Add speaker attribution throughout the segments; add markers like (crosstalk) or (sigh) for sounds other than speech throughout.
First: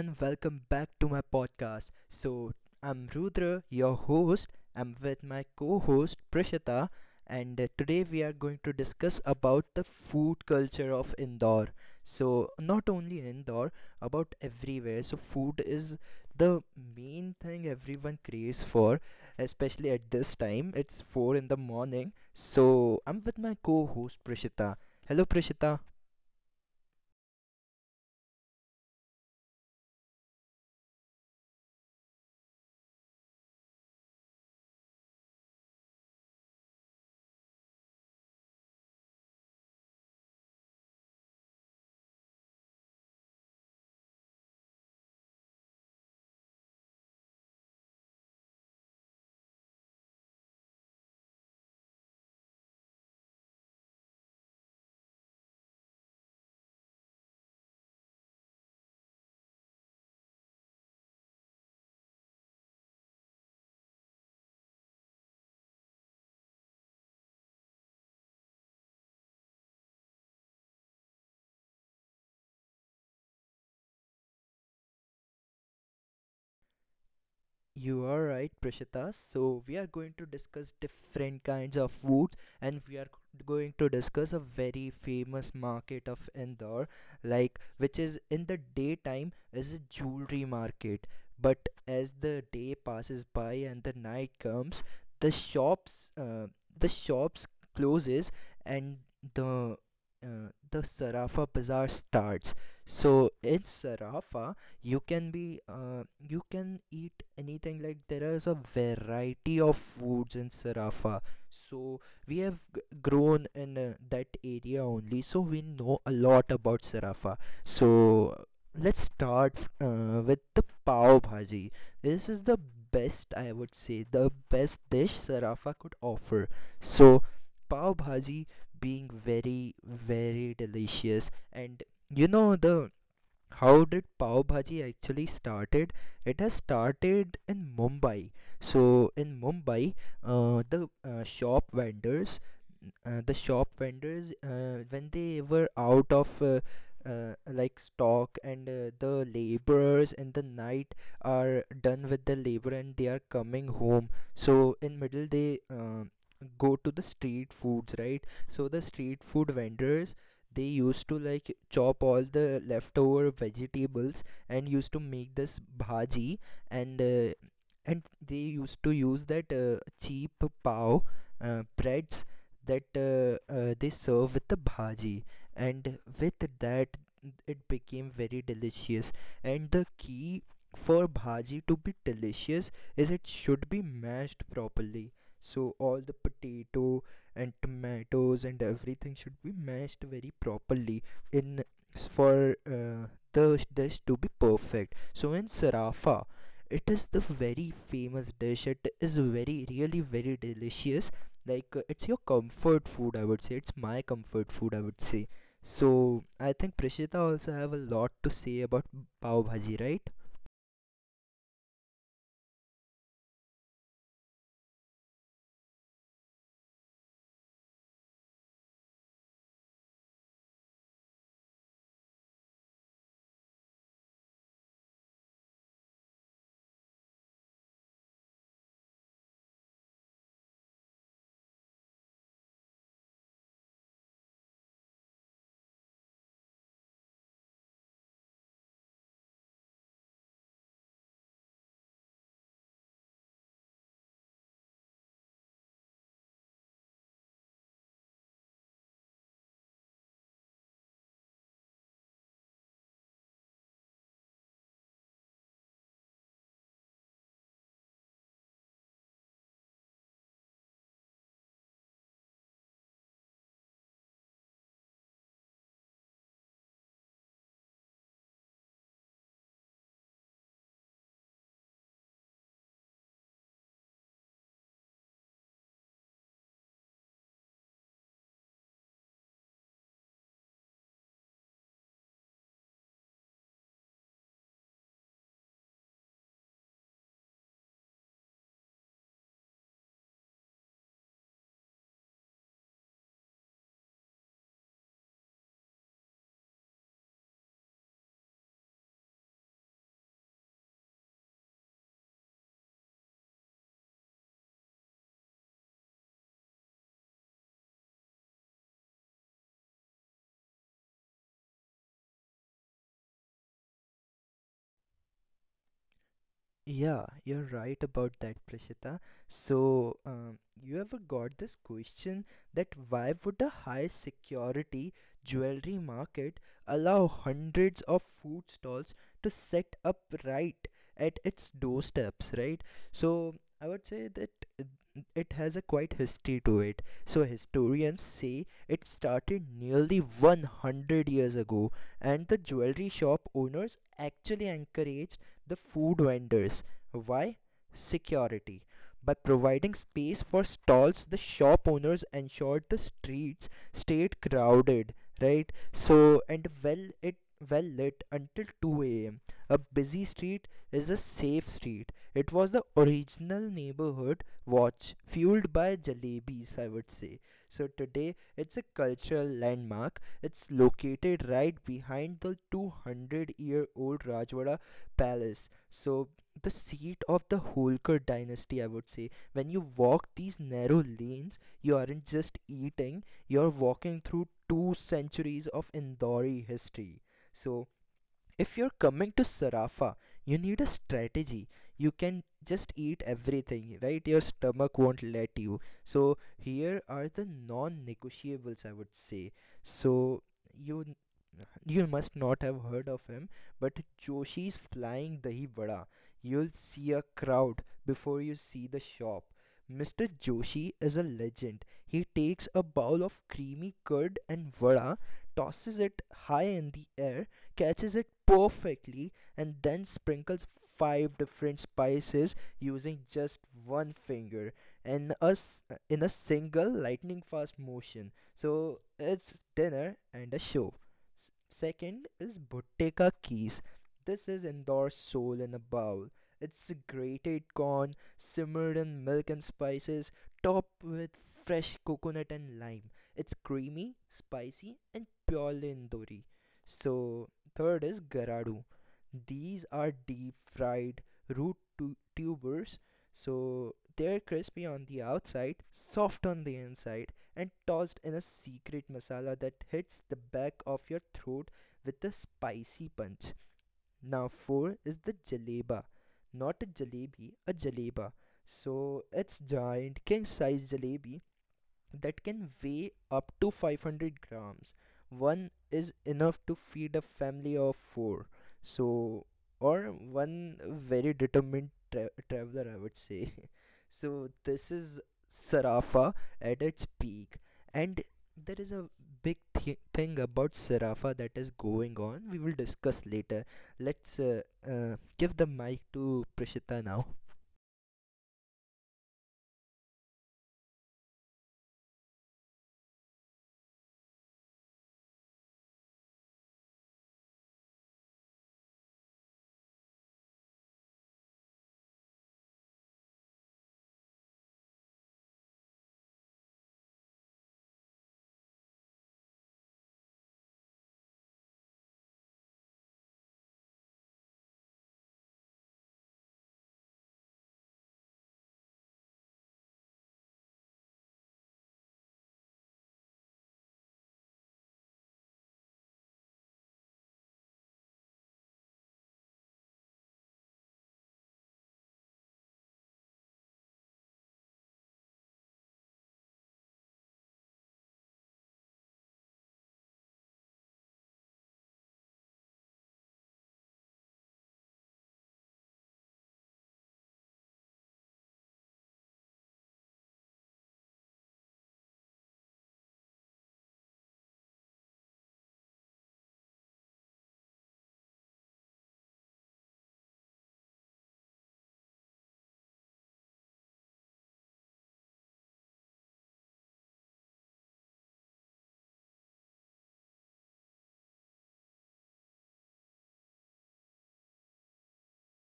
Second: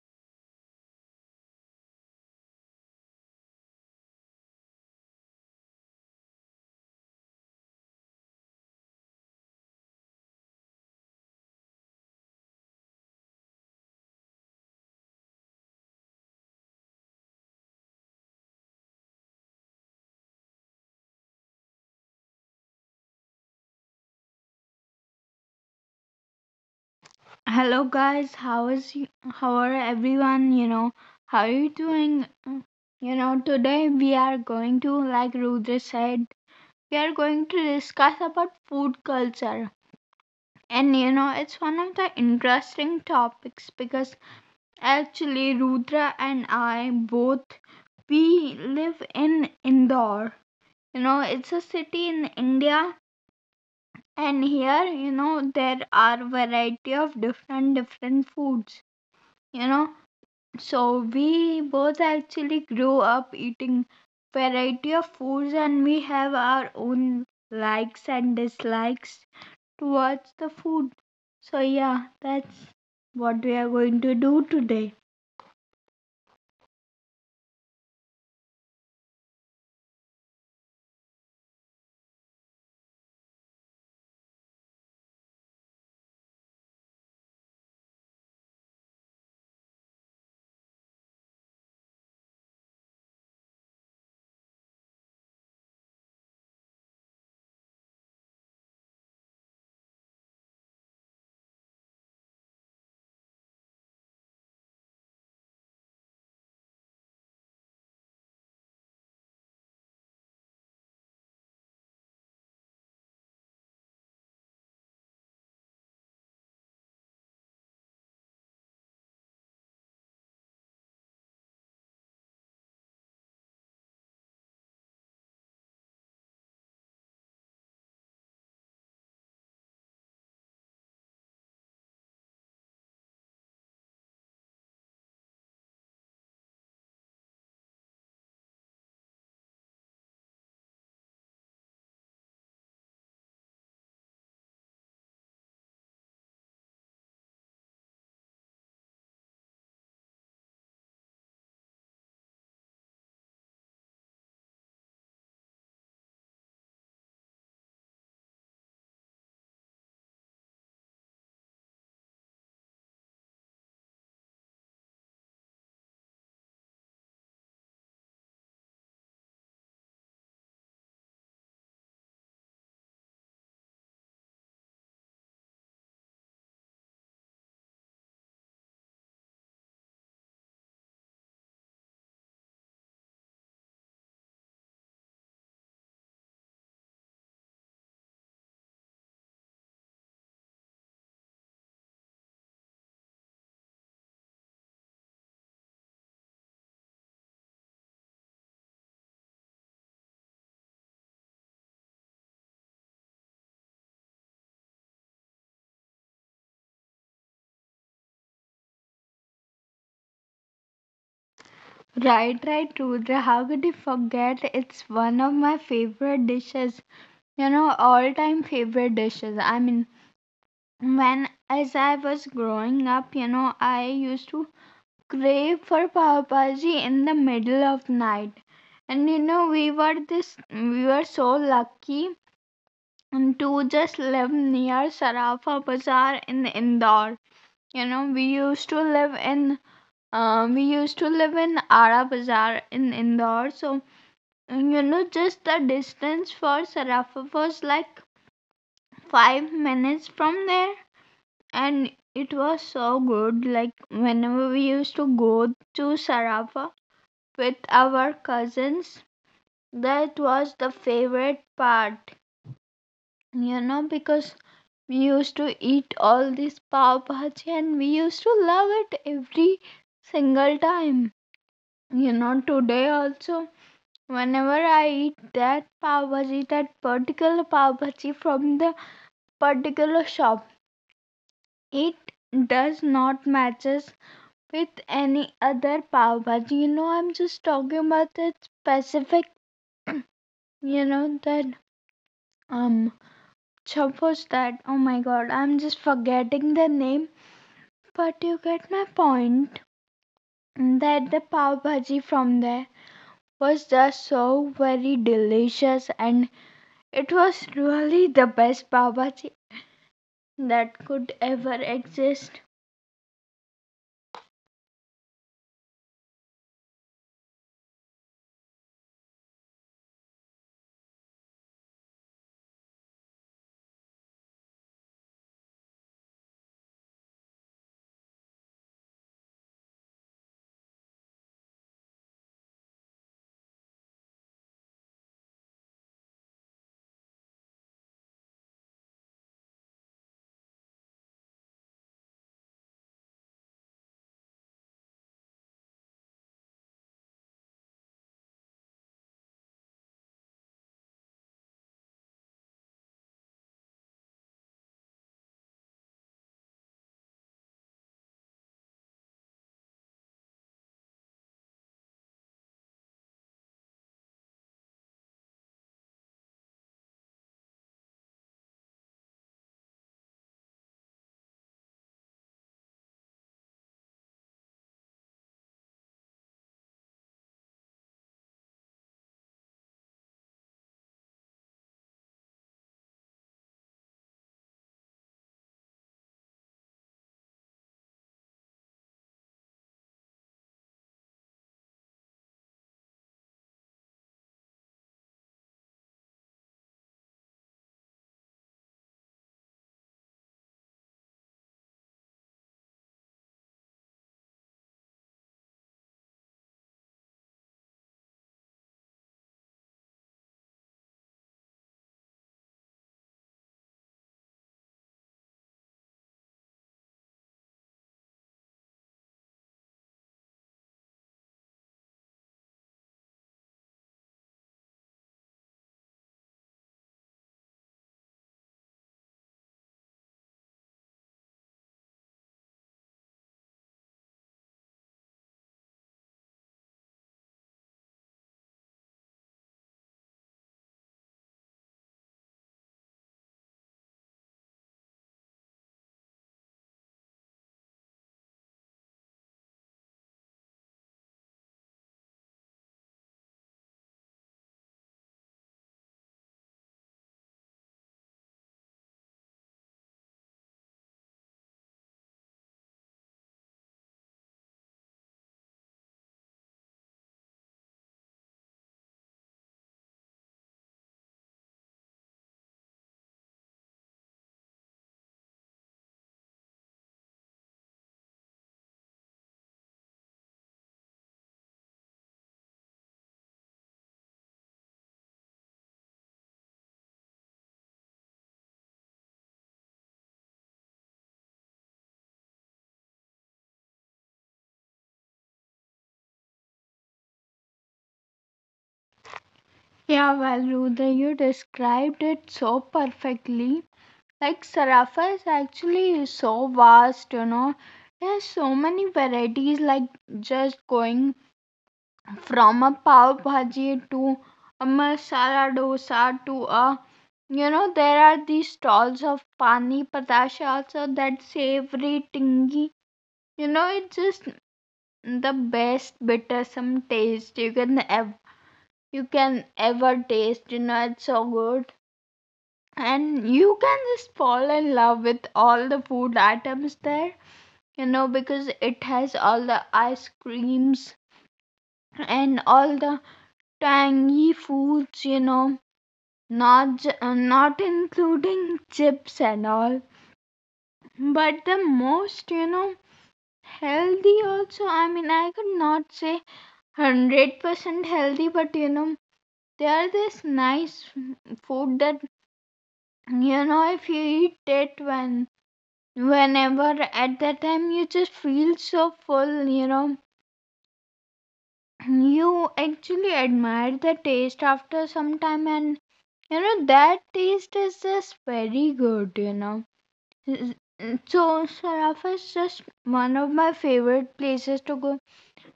Speaker 1: and welcome back to my podcast. I'm Rudra, your host. I'm with my co-host Prishita and today we are going to discuss about the food culture of Indore. So, not only Indore, about everywhere. So, food is the main thing everyone craves for, especially at this time. It's 4 in the morning. So, I'm with my co-host Prishita. Hello Prishita.
Speaker 2: Hello guys, how is you, how are everyone? How are you doing? Today we are going to, like Rudra said, we are going to discuss about food culture. And it's one of the interesting topics because actually Rudra and I both we live in Indore. It's a city in India, and here, there are variety of different different foods. You know, So we both actually grew up eating variety of foods, and we have our own likes and dislikes towards the food. So yeah, that's what we are going to do today.
Speaker 1: You are right, Prashita. So we are going to discuss different kinds of food, and going to discuss a very famous market of Indore, like which is in the daytime is a jewelry market, but as the day passes by and the night comes, the shops, uh, the shops closes and the the Sarafa bazaar starts. So in Sarafa, you can eat anything like there is a variety of foods in Sarafa so we have grown in that area only so we know a lot about Sarafa so let's start with the pav bhaji. This is the best, I would say, the best dish Sarafa could offer. So pav bhaji being very very delicious, and you know the how did pav bhaji actually started? It has started in Mumbai. So in Mumbai, the shop vendors, the shop vendors, when they were out of like stock, and the laborers in the night are done with the labor and they are coming home, so in middle they go to the street foods, right? So the street food vendors, they used to like chop all the leftover vegetables and used to make this bhaji, and uh, and they used to use that cheap pav breads that they serve with the bhaji, and with that it became very delicious. And the key for bhaji to be delicious is it should be mashed properly. So all the potato and tomatoes and everything should be mashed very properly in, for the dish to be perfect. So in Sarafa, it is the very famous dish. It is very, really very delicious. Like it's your comfort food, I would say. It's my comfort food, I would say. So I think Prishita also have a lot to say about pav bhaji, right?
Speaker 2: Right, right, Rudra. How could you forget? It's one of my favorite dishes. All time favorite dishes. I mean, when as I was growing up, I used to crave for pav bhaji in the middle of night. And we were so lucky and to just live near Sarafa Bazaar in Indore. You know, we used to live in, we used to live in Ara Bazaar in Indore. So, just the distance for Sarafa was like 5 minutes from there. And it was so good. Like, whenever we used to go to Sarafa with our cousins. That was the favorite part, because we used to eat all this pav bhaji and we used to love it every single time. Today also, whenever I eat that pav bhaji, that particular pav bhaji from the particular shop, it does not matches with any other pav bhaji. I'm just talking about that specific, that um Chub that. Oh my god, I'm just forgetting the name, but you get my point. That the pav bhaji from there was just so very delicious, and it was really the best pav bhaji that could ever exist.
Speaker 1: Yeah, you're right about that, Prashita. So, you ever got this question, that why would a high security jewelry market allow hundreds of food stalls to set up right at its doorsteps, right? So, I would say that uh, it has a quite history to it. So, historians say it started nearly 100 years ago, and the jewelry shop owners actually encouraged the food vendors. Why? Security. By providing space for stalls, the shop owners ensured the streets stayed crowded, right? So, and well it well lit until 2 a.m. A busy street is a safe street. It was the original neighborhood watch fueled by jalebis, I would say. So today it's a cultural landmark. It's located right behind the 200-year-old Rajwada Palace. So the seat of the Holkar dynasty, I would say. When you walk these narrow lanes, you aren't just eating, you're walking through two centuries of Indori history. So if you're coming to Sarafa, you need a strategy. You can just eat everything, right? Your stomach won't let you. So, here are the non negotiables, I would say. So, you you must not have heard of him, but Joshi's Flying Dahi Vada. You'll see a crowd before you see the shop. Mr. Joshi is a legend. He takes a bowl of creamy curd and vada, tosses it high in the air, catches it perfectly, and then sprinkles five different spices using just one finger and us in a single lightning fast motion. So it's dinner and a show. Second is Bottega Keys. This is Indore Soul in a Bowl. It's grated corn, simmered in milk and spices, topped with fresh coconut and lime. It's creamy, spicy, and purely Indori. So, third is Garadu. These are deep fried root tubers so they're crispy on the outside, soft on the inside, and tossed in a secret masala that hits the back of your throat with a spicy punch. Now, four is the jaleba, not a jalebi, a jaleba. So it's giant king size jalebi that can weigh up to 500 grams. One is enough to feed a family of four. So, or one very determined traveler, I would say. (laughs) So, this is Sarafa at its peak. And there is a big thing about Sarafa that is going on. We will discuss later. Let's give the mic to Prishita now.
Speaker 2: Yeah, well, Rudra, you described it so perfectly. Like, Sarafa is actually so vast. There's so many varieties, like just going from a pav bhaji to a masala dosa to a, there are these stalls of pani patasha also, that savory tingy, it's just the best bittersome taste you can you can ever taste, it's so good. And you can just fall in love with all the food items there, because it has all the ice creams and all the tangy foods, not not including chips and all, but the most, healthy also. I mean, I could not say 100% healthy, but they are this nice food that, if you eat it whenever at that time, you just feel so full, you actually admire the taste after some time. And that taste is just very good you know Mm, mm, So, Sarafa is just one of my favorite places to go.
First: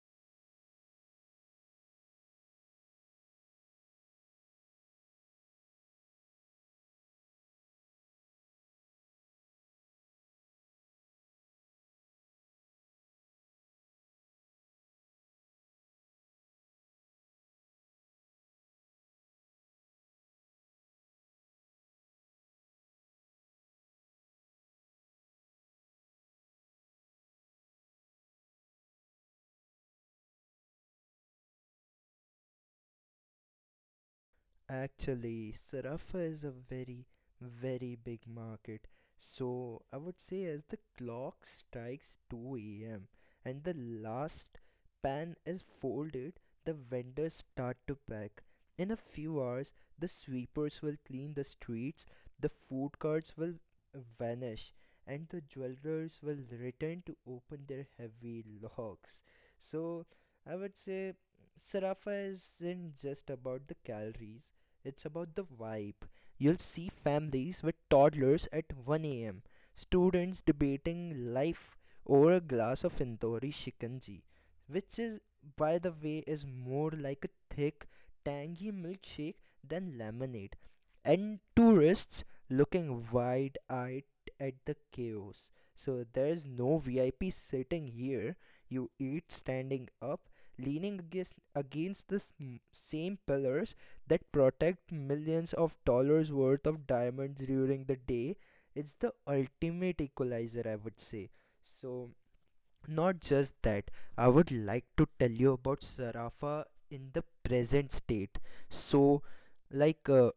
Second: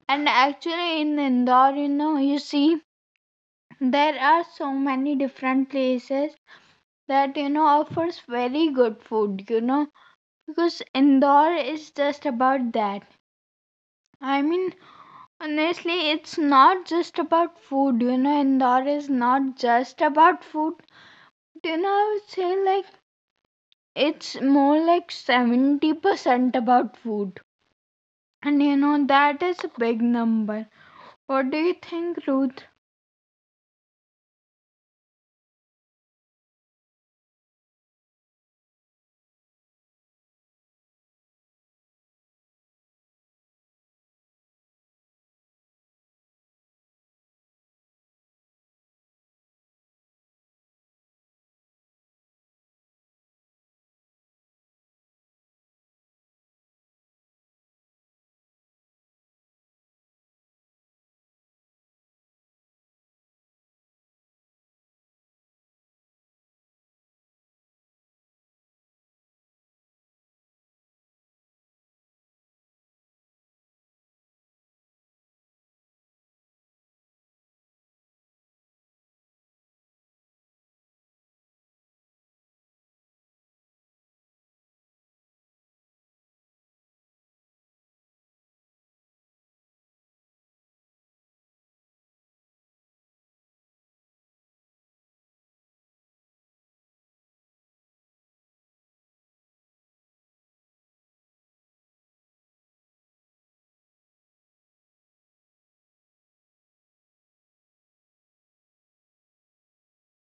Speaker 2: And actually, in Indore, you see, there are so many different places that, offers very good food, because Indore is just about that. I mean, honestly, it's not just about food, Indore is not just about food. I would say like it's more like 70% about food. And that is a big number. What do you think, Ruth?
Speaker 1: Actually, Sarafa is a very, very big market. So I would say as the clock strikes 2 a.m. and the last pan is folded, the vendors start to pack. In a few hours, the sweepers will clean the streets, the food carts will vanish, and the jewelers will return to open their heavy locks. So I would say Sarafa isn't just about the calories, it's about the vibe. You'll see families with toddlers at 1 a.m., students debating life over a glass of Tandoori shikanji, which is, by the way, is more like a thick, tangy milkshake than lemonade, and tourists looking wide-eyed at the chaos. So there's no VIP sitting here. You eat standing up, leaning against the same pillars that protect millions of dollars worth of diamonds during the day. It's the ultimate equalizer, I would say. So not just that, I would like to tell you about Sarafa in the present state. So, like uh,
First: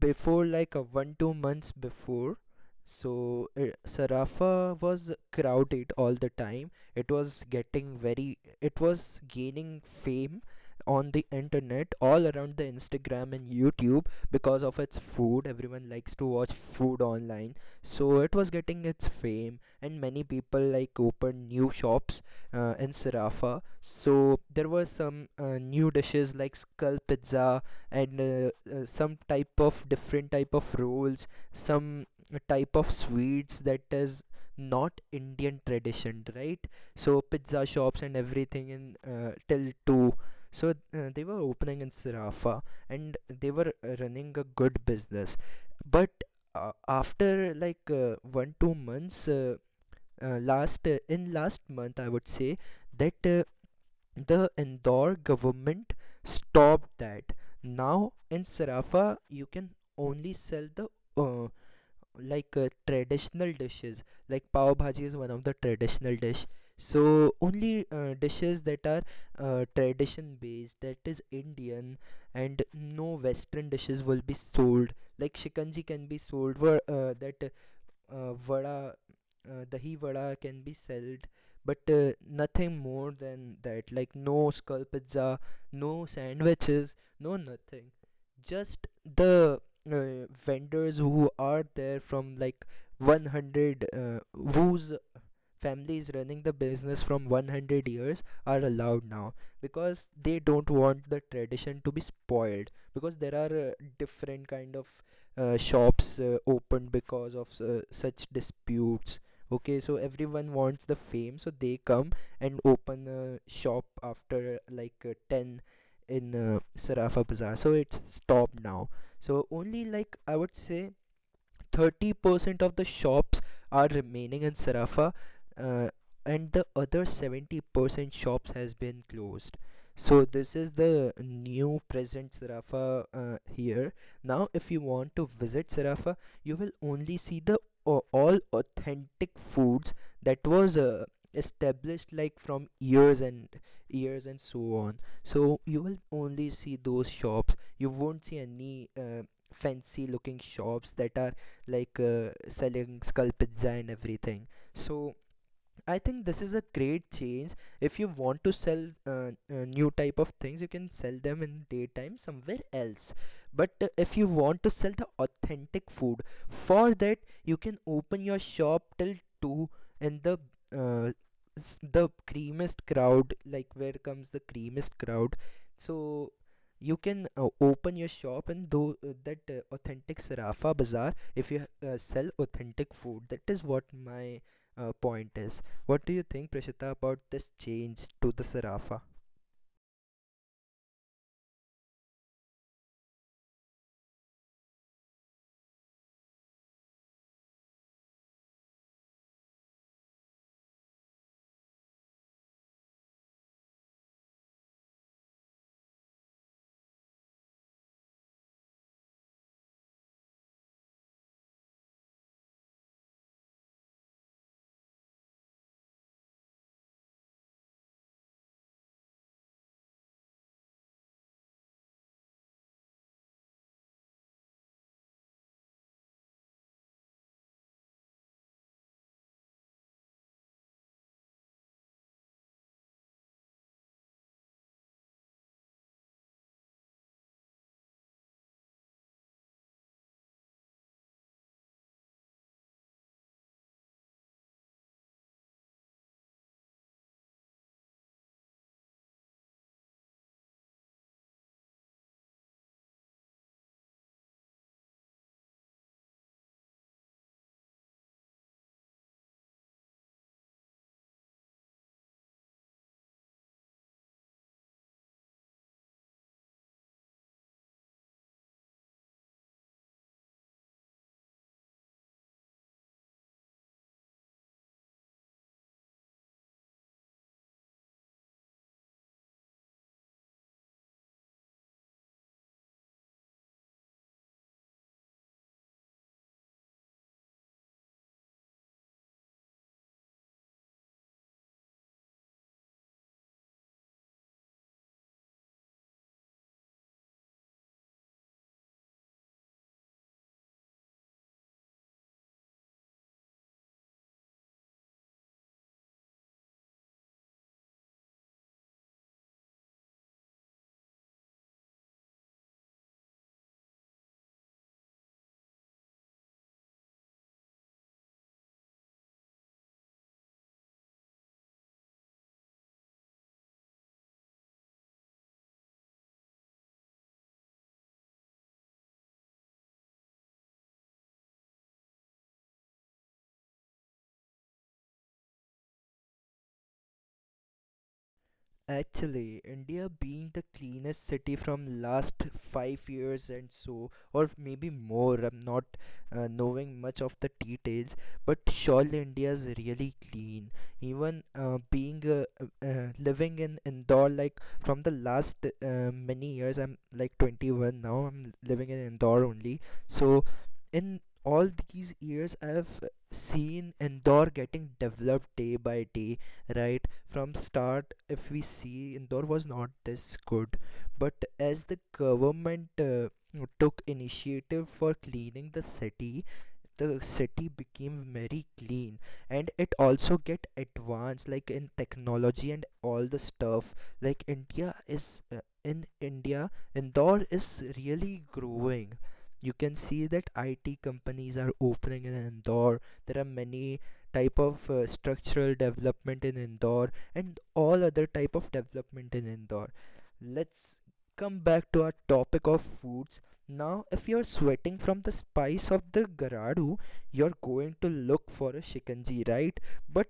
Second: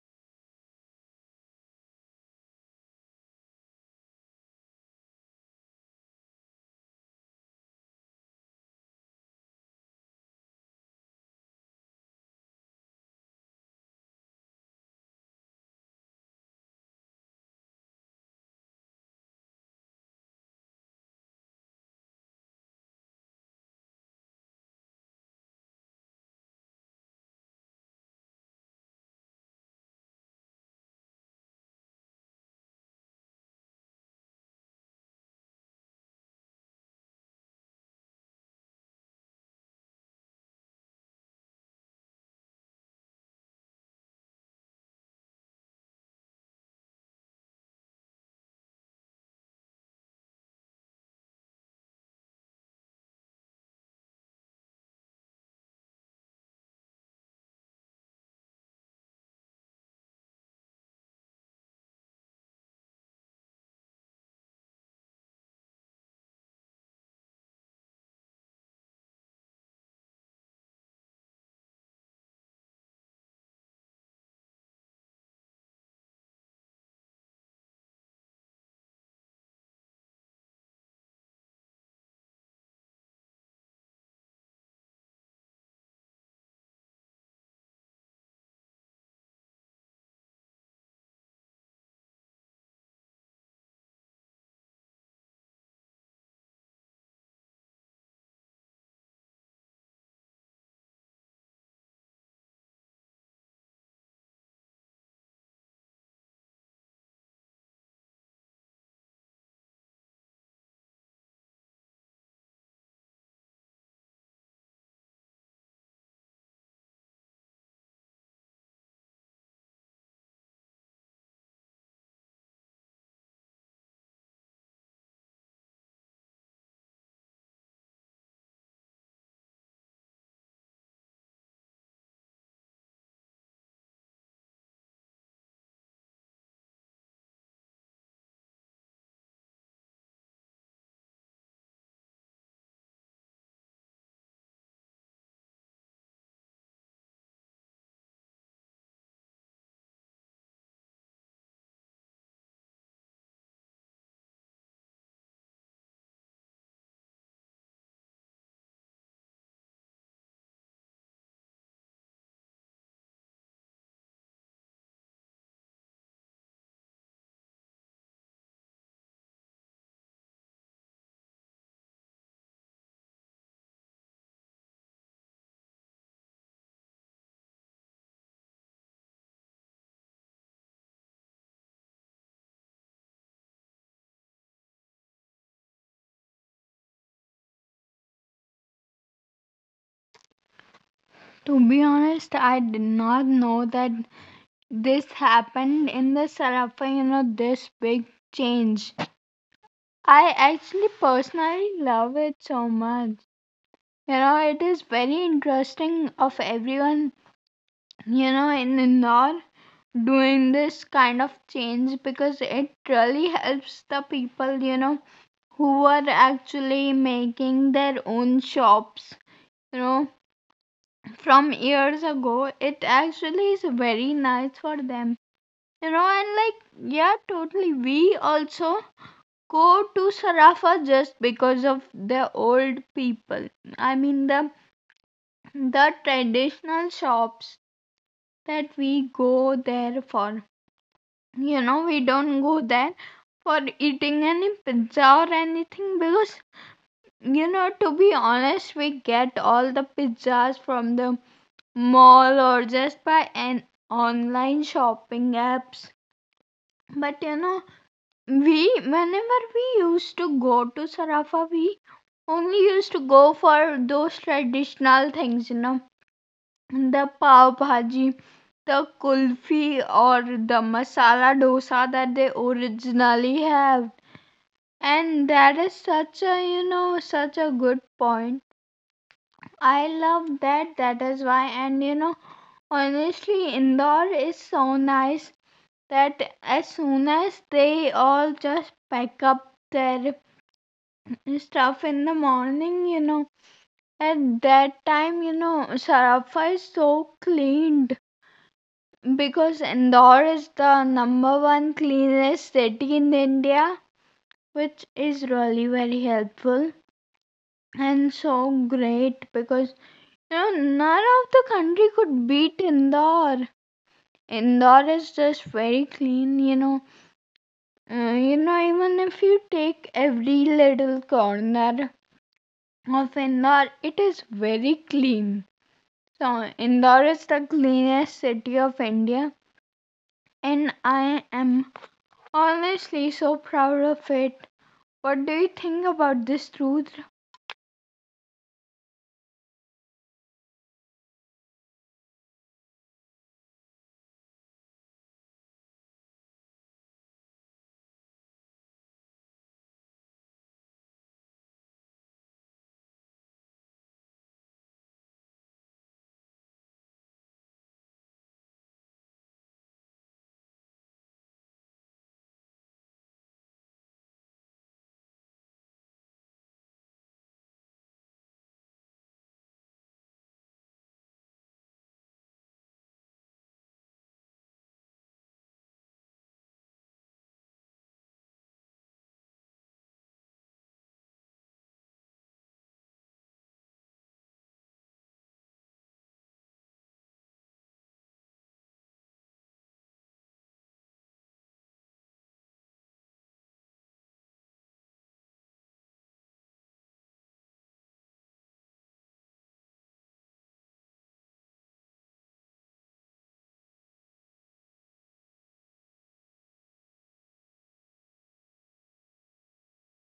Speaker 1: before, 1 2 months before, Sarafa was crowded all the time. It was getting very, it was gaining fame on the internet all around the Instagram and YouTube because of its food. Everyone likes to watch food online, so it was getting its fame and many people like opened new shops in Sarafa, so there were some new dishes like skull pizza and some type of different type of rolls, some type of sweets that is not Indian tradition, right? So pizza shops and everything in till 2, so uh, they were opening in Sarafa and they were running a good business. But after like 1 2 months, last in last month I would say that the Indore government stopped that. Now in Sarafa you can only sell the uh, traditional dishes, like pav bhaji is one of the traditional dish. So only dishes that are tradition based, that is Indian, and no western dishes will be sold. Like shikanji can be sold, where that vada, dahi vada can be sold, but nothing more than that. Like no skull pizza, no sandwiches, no nothing. Just the vendors who are there from like 100, whose families running the business from 100 years are allowed now, because they don't want the tradition to be spoiled, because there are different kind of shops opened because of such disputes. Okay, so everyone wants the fame, so they come and open a shop after like 10 in Sarafa Bazaar, so it's stopped now. So only, like I would say, 30% of the shops are remaining in Sarafa, uh, and the other 70% shops has been closed. So this is the new present Sarafa here. Now if you want to visit Sarafa, you will only see the all authentic foods that was established like from years and years and so on. So you will only see those shops. You won't see any fancy looking shops that are selling scalp and everything. So I think this is a great change. If you want to sell new type of things, you can sell them in daytime somewhere else. But if you want to sell the authentic food, for that you can open your shop till two, and the uh, the creamiest crowd, like where comes the creamiest crowd. So you can open your shop and do that authentic Sarafa Bazaar if you sell authentic food. That is what my point is. What do you think, Prashita, about this change to the Sarafa?
Speaker 2: To be honest, I did not know that this happened in the Sarafa, this big change. I actually personally love it so much. It is very interesting of everyone, in Indore doing this kind of change because it really helps the people, who are actually making their own shops, you know from years ago. It actually is very nice for them. And like, yeah, totally. We also go to Sarafa just because of the old people. I mean, the traditional shops that we go there for. We don't go there for eating any pizza or anything because, to be honest, we get all the pizzas from the mall or just by an online shopping apps. But we, whenever we used to go to Sarafa, we only used to go for those traditional things, the pav bhaji, the kulfi, or the masala dosa that they originally have. And that is such a, such a good point. I love that. That is why. And honestly, Indore is so nice that as soon as they all just pack up their stuff in the morning, at that time, Sarafa is so cleaned because Indore is the number one cleanest city in India, which is really very helpful and so great because none of the country could beat Indore. Indore is just very clean. Even if you take every little corner of Indore, it is very clean. So, Indore is the cleanest city of India, and I am honestly so proud of it. What do you think about this truth?
Speaker 1: Actually, India being the cleanest city from last 5 years and so, or maybe more. I'm not knowing much of the details, but surely India is really clean. Even being living in Indore, like from the last many years, I'm like 21 now. I'm living in Indore only. So, in all these years, I have seen Indore getting developed day by day. Right from start, if we see, Indore was not this good, but as the government took initiative for cleaning the city, the city became very clean, and it also get advanced like in technology and all the stuff. Like india is in India, Indore is really growing. You can see that IT companies are opening in Indore. There are many type of structural development in Indore and all other type of development in Indore. Let's come back to our topic of foods. Now, if you're sweating from the spice of the Garadu, you're going to look for a shikanji, right? But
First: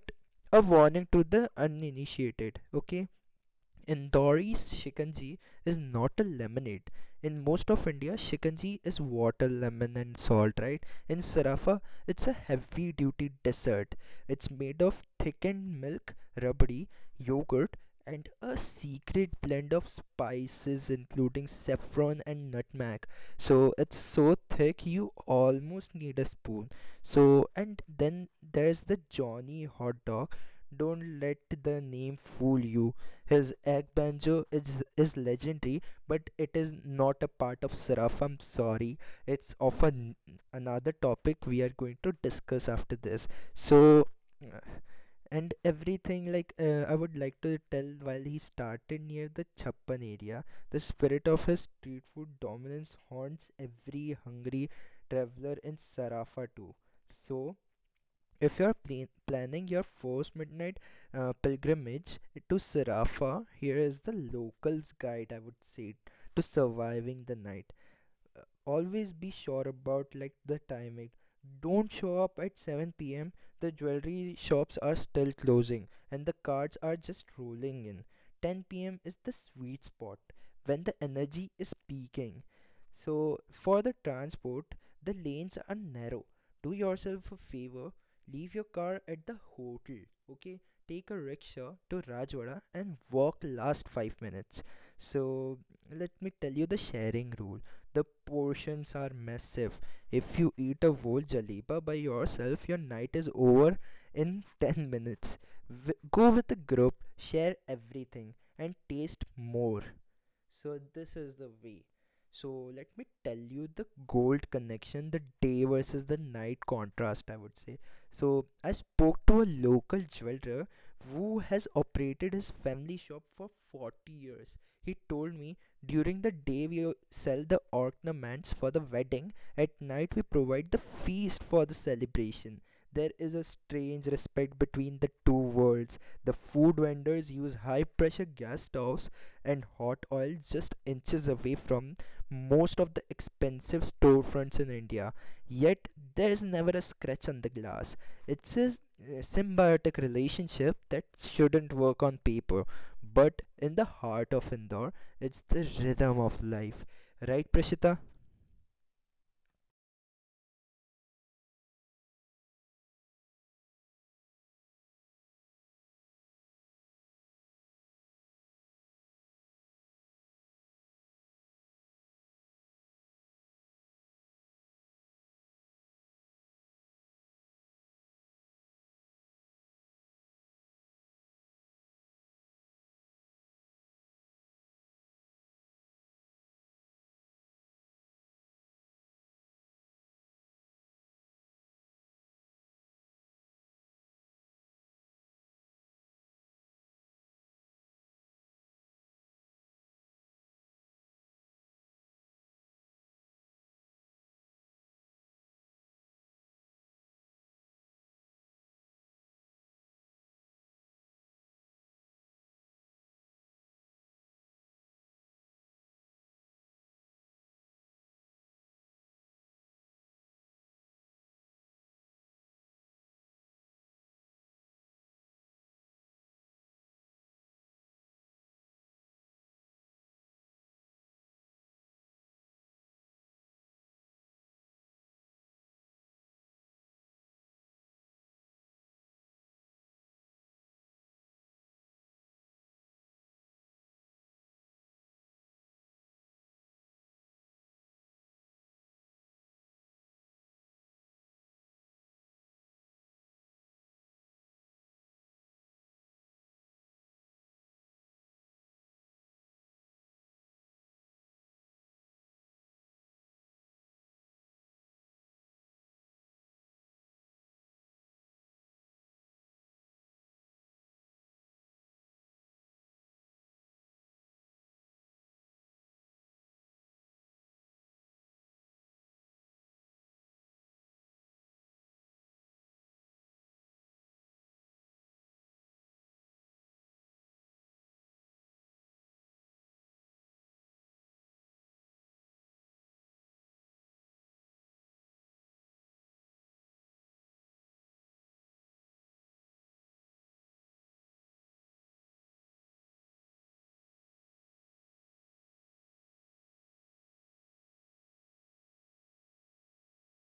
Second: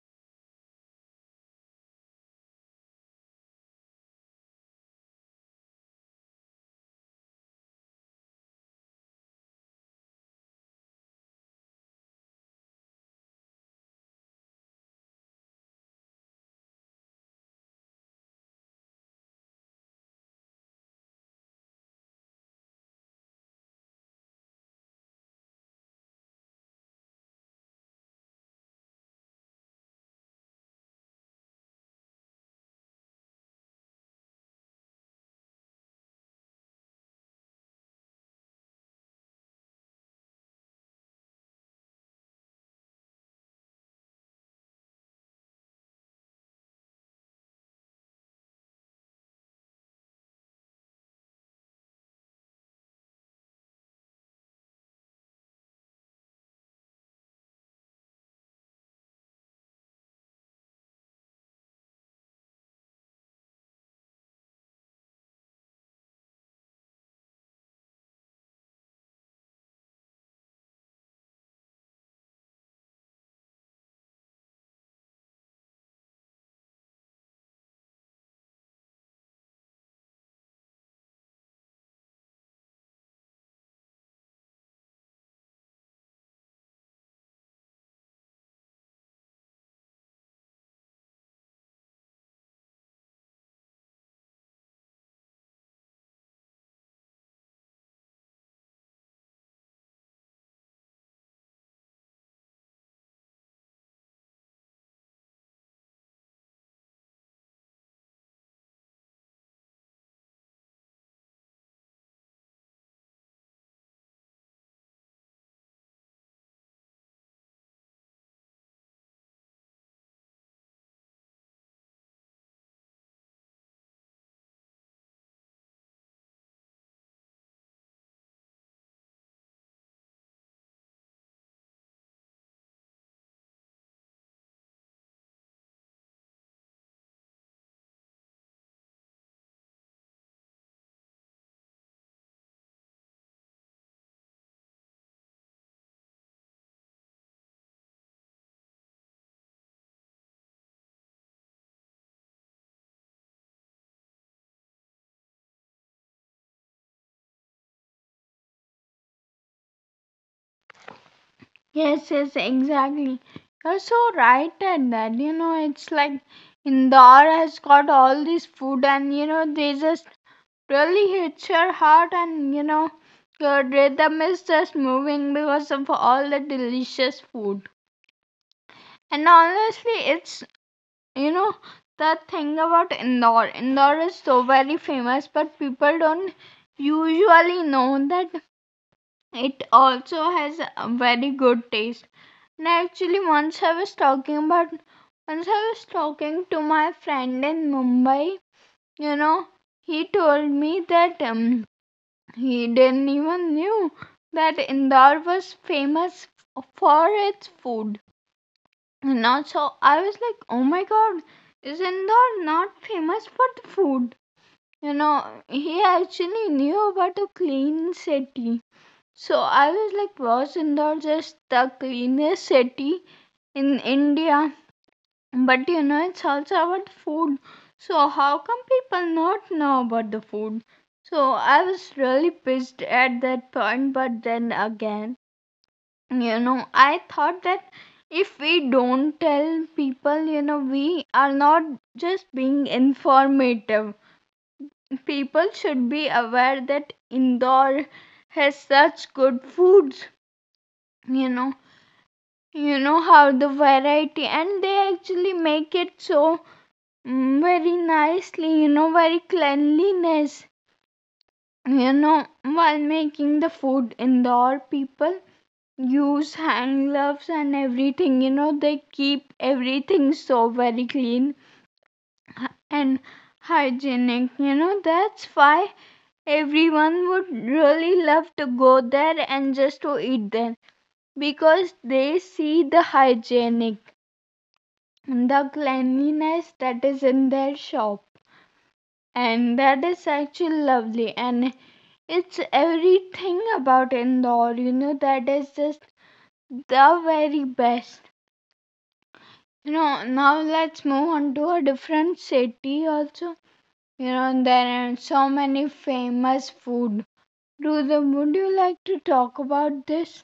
Speaker 1: a warning to the uninitiated, okay? Indori's shikanji is not a lemonade. In most of India, shikanji is water, lemon, and salt, right? In Sarafa, it's a heavy duty dessert. It's made of thickened milk, rabdi, yogurt, and a secret blend of spices, including saffron and nutmeg. So, it's so thick you almost need a spoon. So, and then there's the Johnny hot dog. Don't let the name fool you. His egg banjo is legendary, but it is not a part of Seraph. I'm sorry. It's another topic we are going to discuss after this. So, uh, and everything like I would like to tell while he started near the Chappan area, the spirit of his street food dominance haunts every hungry traveler in Sarafa too. So, if you're planning your first midnight pilgrimage to Sarafa, here is the locals' guide, I would say, to surviving the night. Always be sure about like the timing. Don't show up at 7 p.m. The jewelry shops are still closing and the cards are just rolling in. 10 p.m. is the sweet spot when the energy is peaking. So, for the transport, the lanes are narrow. Do yourself a favor, leave your car at the hotel, okay? Take a rickshaw to Rajwada and walk last 5 minutes. So, let me tell you the sharing rule. The portions are massive. If you eat a whole jaleeba by yourself, your night is over in (laughs) 10 minutes. Go with a group, share everything, and taste more. So, this is the way. So, let me tell you the gold connection, the day versus the night contrast, I would say. So, I spoke to a local jeweler who has operated his family shop for 40 years. He told me during the day we sell the ornaments for the wedding, at night we provide the feast for the celebration. There is a strange respect between the two worlds. The food vendors use high pressure gas stoves and hot oil just inches away from most of the expensive storefronts in India. Yet there is never a scratch on the glass. It's a symbiotic relationship that shouldn't work on paper, but in the heart of Indore, it's the rhythm of life. Right, Prashita?
Speaker 2: Yes, yes, exactly. You're so right at that. It's like Indore has got all this food, and there's a really hits your heart. And your rhythm is just moving because of all the delicious food. And honestly, it's, you know the thing about Indore, Indore is so very famous, but people don't usually know that it also has a very good taste. And actually, once I was talking to my friend in Mumbai. you know he told me that he didn't even knew that Indore was famous for its food. And also, I was like, oh my god, is Indore not famous for the food? He actually knew about a clean city. So I was like, was Indore just the cleanest city in India? But it's also about food. So, how come people not know about the food? So, I was really pissed at that point, but then again, I thought that if we don't tell people, we are not just being informative. People should be aware that Indore has such good foods, you know. You know how the variety, and they actually make it so very nicely, very cleanliness. While making the food indoor, people use hand gloves and everything. They keep everything so very clean and hygienic. That's why everyone would really love to go there and just to eat there because they see the hygienic, the cleanliness that is in their shop. And that is actually lovely. And it's everything about Indore, that is just the very best. Now let's move on to a different city also. There are so many famous food. Rudra, would you like to talk about this?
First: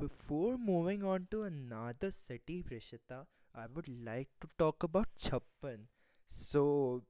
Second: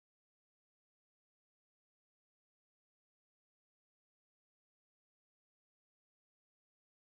Speaker 1: Before moving on to another city, Prishita, I would like to talk about Chappan. So,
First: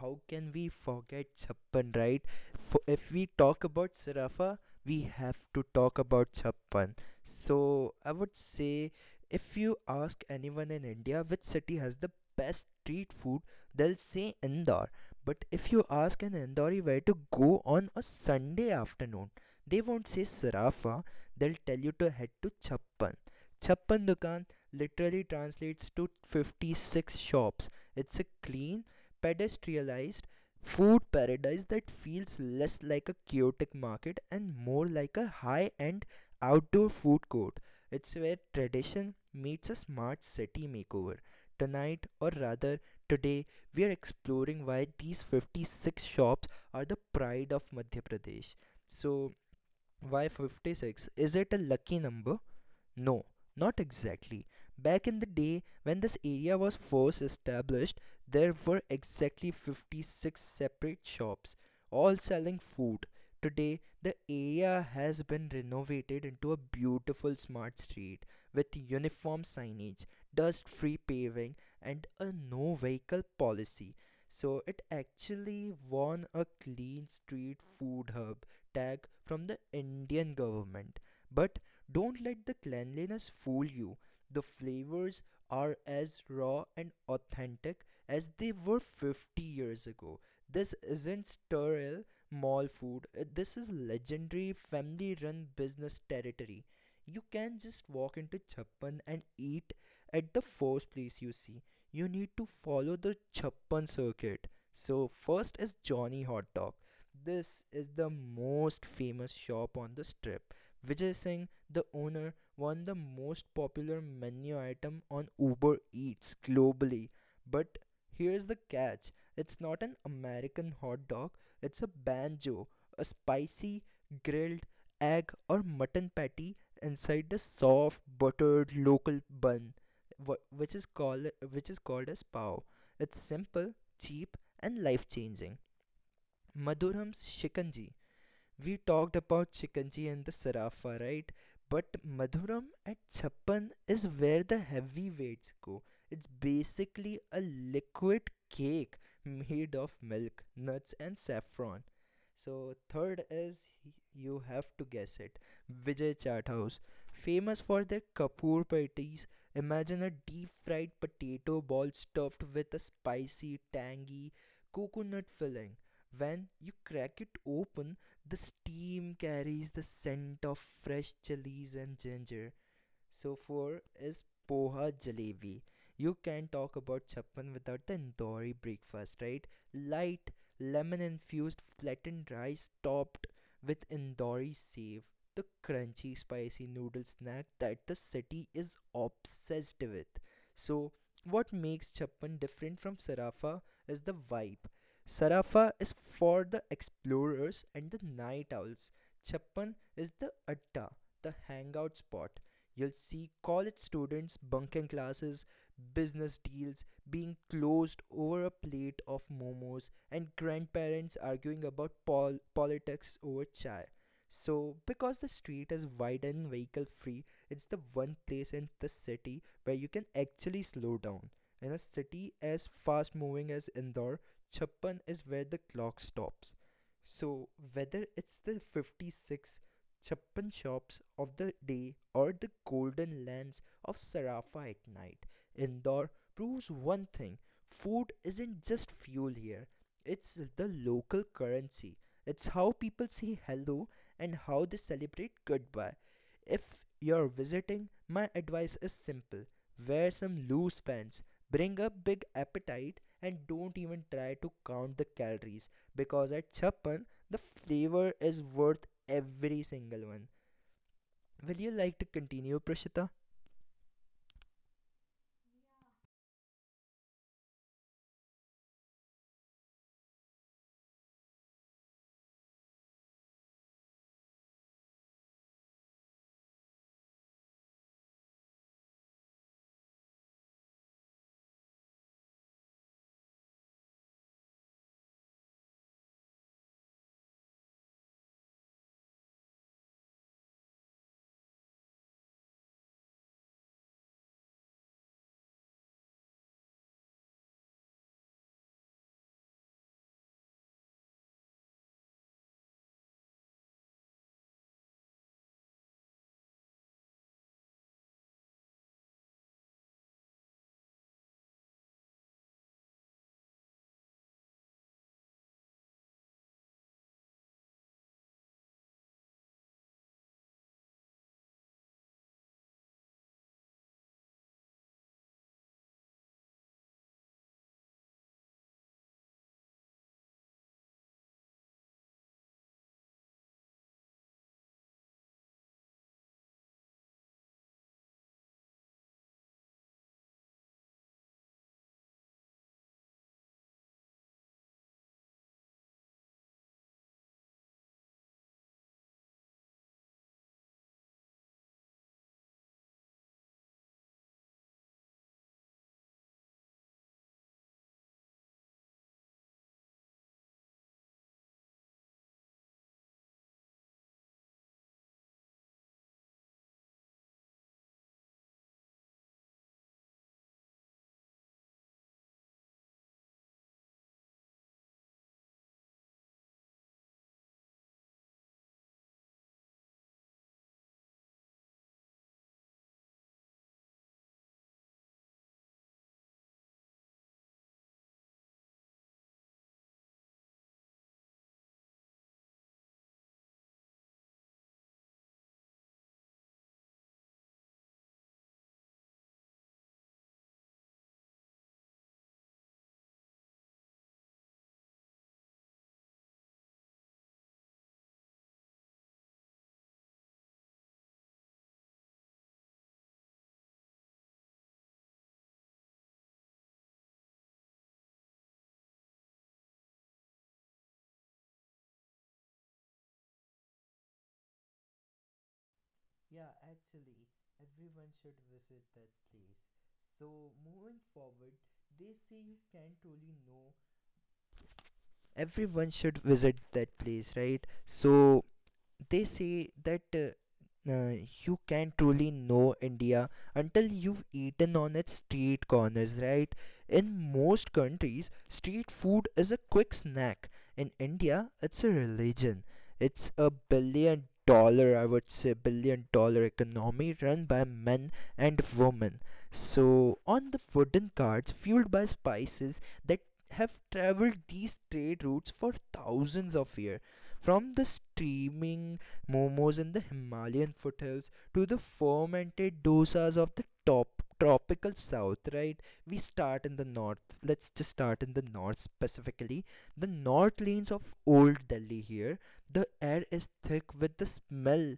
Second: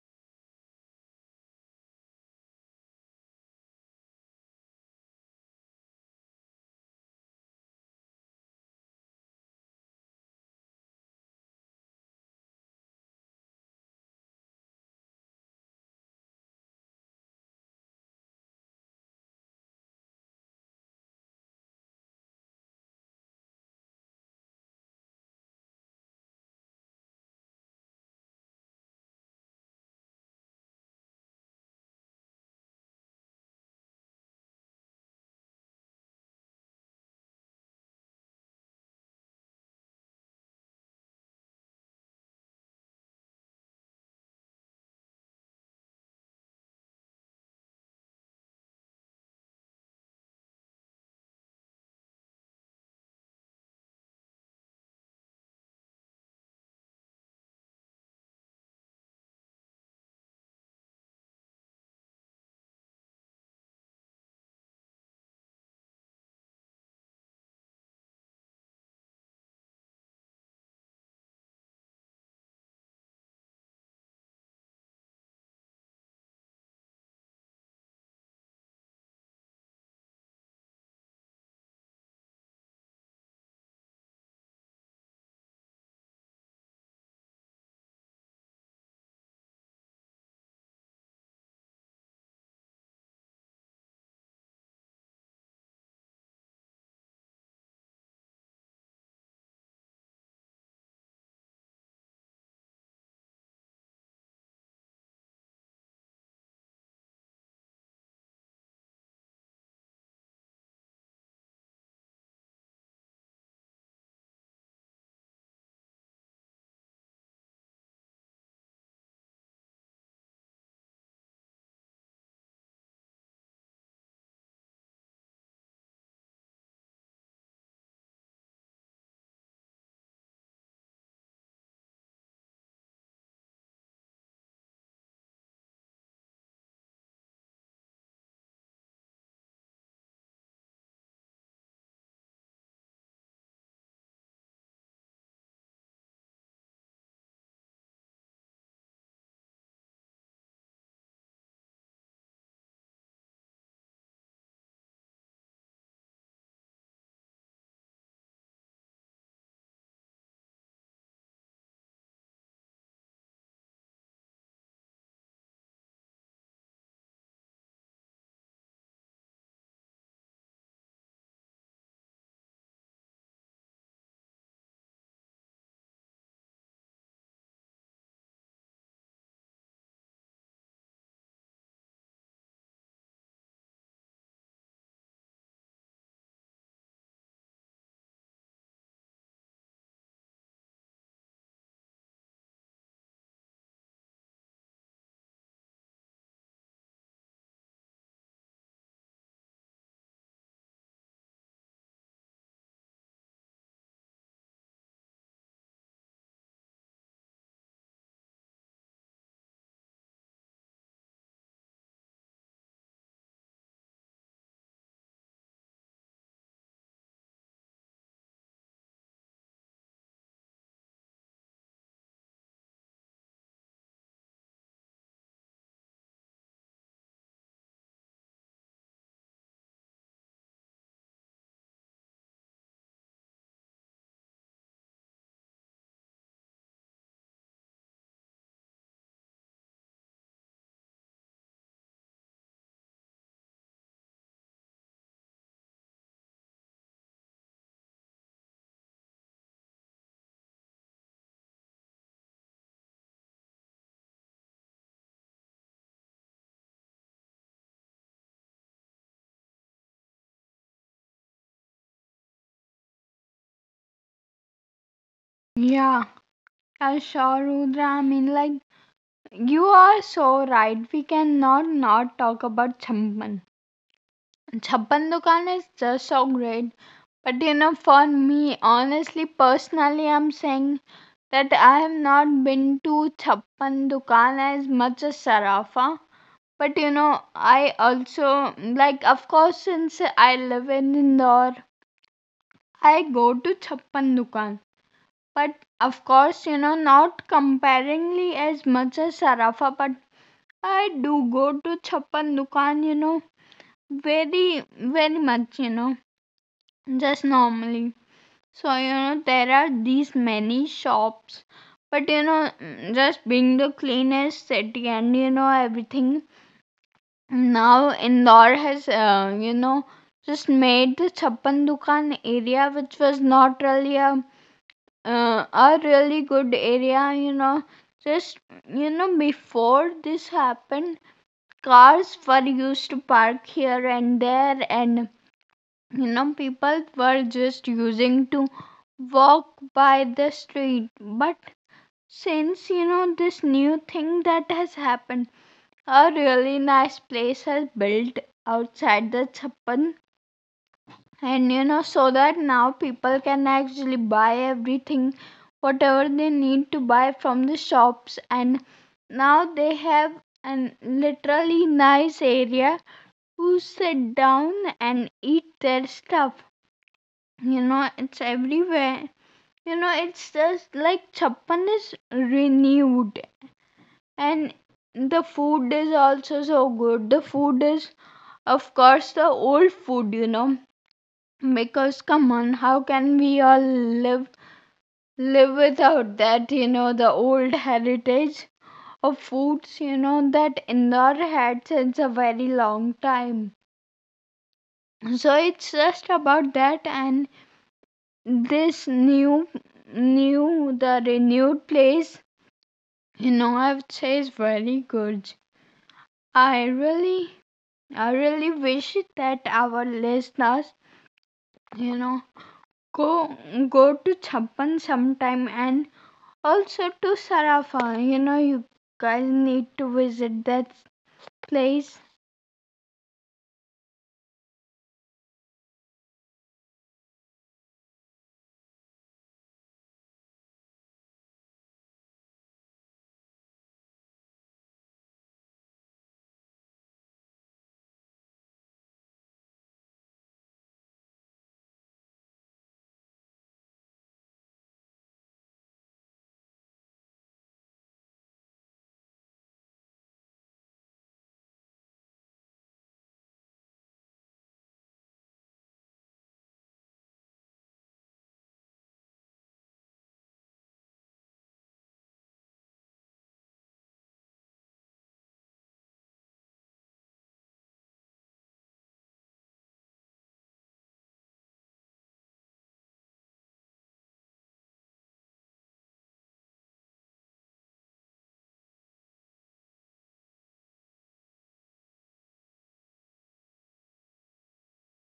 Speaker 1: how can we forget Chappan, right? For if we talk about Sarafa, we have to talk about Chappan. So, I would say, if you ask anyone in India which city has the best street food, they'll say Indore. But if you ask an Indori where to go on a Sunday afternoon, they won't say Sarafa, they'll tell you to head to Chappan. Chappan Dukan literally translates to 56 shops. It's a clean, pedestrianized food paradise that feels less like a chaotic market and more like a high end outdoor food court. It's where tradition meets a smart city makeover. Tonight, or rather today, we are exploring why these 56 shops are the pride of Madhya Pradesh. So, why 56? Is it a lucky number? No, not exactly. Back in the day, when this area was first established, there were exactly 56 separate shops all selling food. Today, the area has been renovated into a beautiful smart street with uniform signage, dust free paving, and a no vehicle policy. So, it actually won a clean street food hub tag from the Indian government. But don't let the cleanliness fool you. The flavors are as raw and authentic as they were 50 years ago. This isn't sterile mall food. This is legendary family run business territory. You can just walk into Chappan and eat at the first place you see. You need to follow the Chappan circuit. So, first is Johnny Hot Dog. This is the most famous shop on the strip. Vijay Singh, the owner, won the most popular menu item on Uber Eats globally. But here's the catch, it's not an American hot dog, it's a banjo, a spicy, grilled egg or mutton patty inside the soft, buttered local bun wh- which is called which is called as pow. It's simple, cheap, and life changing. मधुरम्स shikanji. We talked about Chikanji and the Sarafa, right? But Madhuram at Chappan is where the heavyweights go. It's basically a liquid cake made of milk, nuts, and saffron. So, third is, you have to guess it, Vijay Chaat House. Famous for their Kapoor patties. Imagine a deep fried potato ball stuffed with a spicy, tangy coconut filling. When you crack it open, the steam carries the scent of fresh chilies and ginger. So, four is poha jalebi. You can talk about Chappan without the Indori breakfast, right? Light lemon infused flattened rice topped with Indori save. The crunchy spicy noodle snack that the city is obsessed with. So, what makes Chappan different from Sarafa is the vibe. Sarafa is for the explorers and the night owls. Chappan is the adda, the hangout spot. You'll see college students bunking classes, business deals being closed over a plate of momos, and grandparents arguing about politics over chai. So, because the street is wide and vehicle free, it's the one place in the city where you can actually slow down. In a city as fast moving as Indore, Chappan is where the clock stops. So, whether it's the 56 Chappan shops of the day or the golden lands of Sarafa at night, Indore proves one thing: food isn't just fuel here, it's the local currency. It's how people say hello and how they celebrate goodbye. If you're visiting, my advice is simple: wear some loose pants, bring a big appetite, and don't even try to count the calories, because at Chappan, the flavor is worth every single one. Will you like to continue, Prashita?
Speaker 2: Yeah, I sure, Rudra. I mean, like, you are so right. We cannot not talk about Champan. Champan Dukan is just so great. But for me, honestly, personally, I'm saying that I have not been to Chappan Dukan as much as Sarafa. But I also, like, of course, since I live in Indore, I go to Chappan Dukan. But of course, not comparingly as much as Sarafa, but I do go to Chappan Dukan, very, very much, just normally. So, there are these many shops, but just being the cleanest city. And everything, now Indore has, just made the Chappan Dukan area, which was not really a really good area, Just, before this happened, cars were used to park here and there. And people were just using to walk by the street. But since this new thing that has happened, a really nice place has built outside the Chappan. And so that now people can actually buy everything whatever they need to buy from the shops. And now they have an literally nice area to sit down and eat their stuff. It's everywhere. It's just like Chappan is renewed. And the food is also so good. The food is, of course, the old food, because come on, how can we all live live without that, the old heritage of foods, that Indore had since a very long time. So it's just about that. And this new new the renewed place, I would say, is very good. I really i really wish that our listeners, you know go go to Chappan sometime, and also to Sarafa. You guys need to visit that place.
Speaker 1: Yeah, actually, everyone should visit that place. So, moving forward, they say you can't really know. Everyone should visit that place, right? So, they say that you can't truly know India until you've eaten on its street corners, right? In most countries, street food is a quick snack. In India, it's a religion. It's a billion dollar, I would say, billion dollar economy run by men and women. So, on the wooden carts fueled by spices that have traveled these trade routes for thousands of years, from the steaming momos in the Himalayan foothills to the fermented dosas of the top tropical south, right? We start in the north. Let's just start in the north, specifically the north lanes of Old Delhi. Here the air is thick with the smell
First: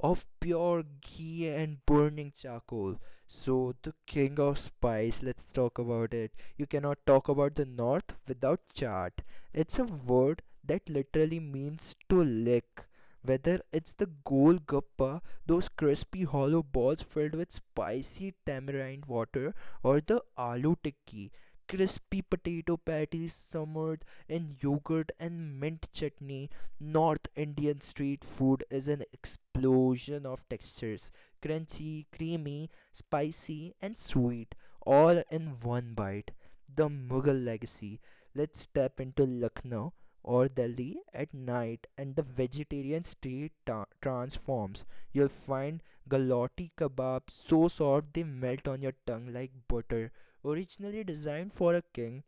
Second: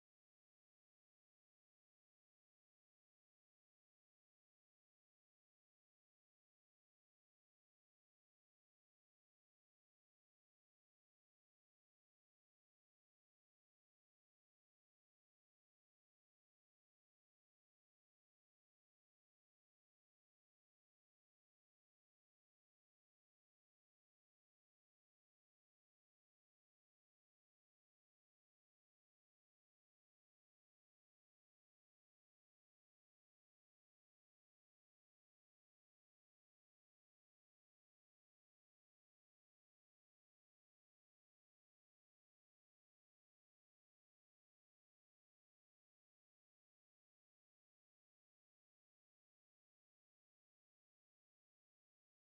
Speaker 1: of pure ghee and burning charcoal. So, the king of spice, let's talk about it. You cannot talk about the north without chart. It's a word that literally means to lick. Whether it's the gol gappa, those crispy hollow balls filled with spicy tamarind water, or the aloo tikki, crispy potato patties simmered in yogurt and mint chutney, North Indian street food is an explosion of textures: crunchy, creamy, spicy, and sweet, all in one bite. The Mughal legacy. Let's step into Lucknow or Delhi at night, and the vegetarian street transforms. You'll find galati kebabs so soft they melt on your tongue like butter. Originally designed for a king,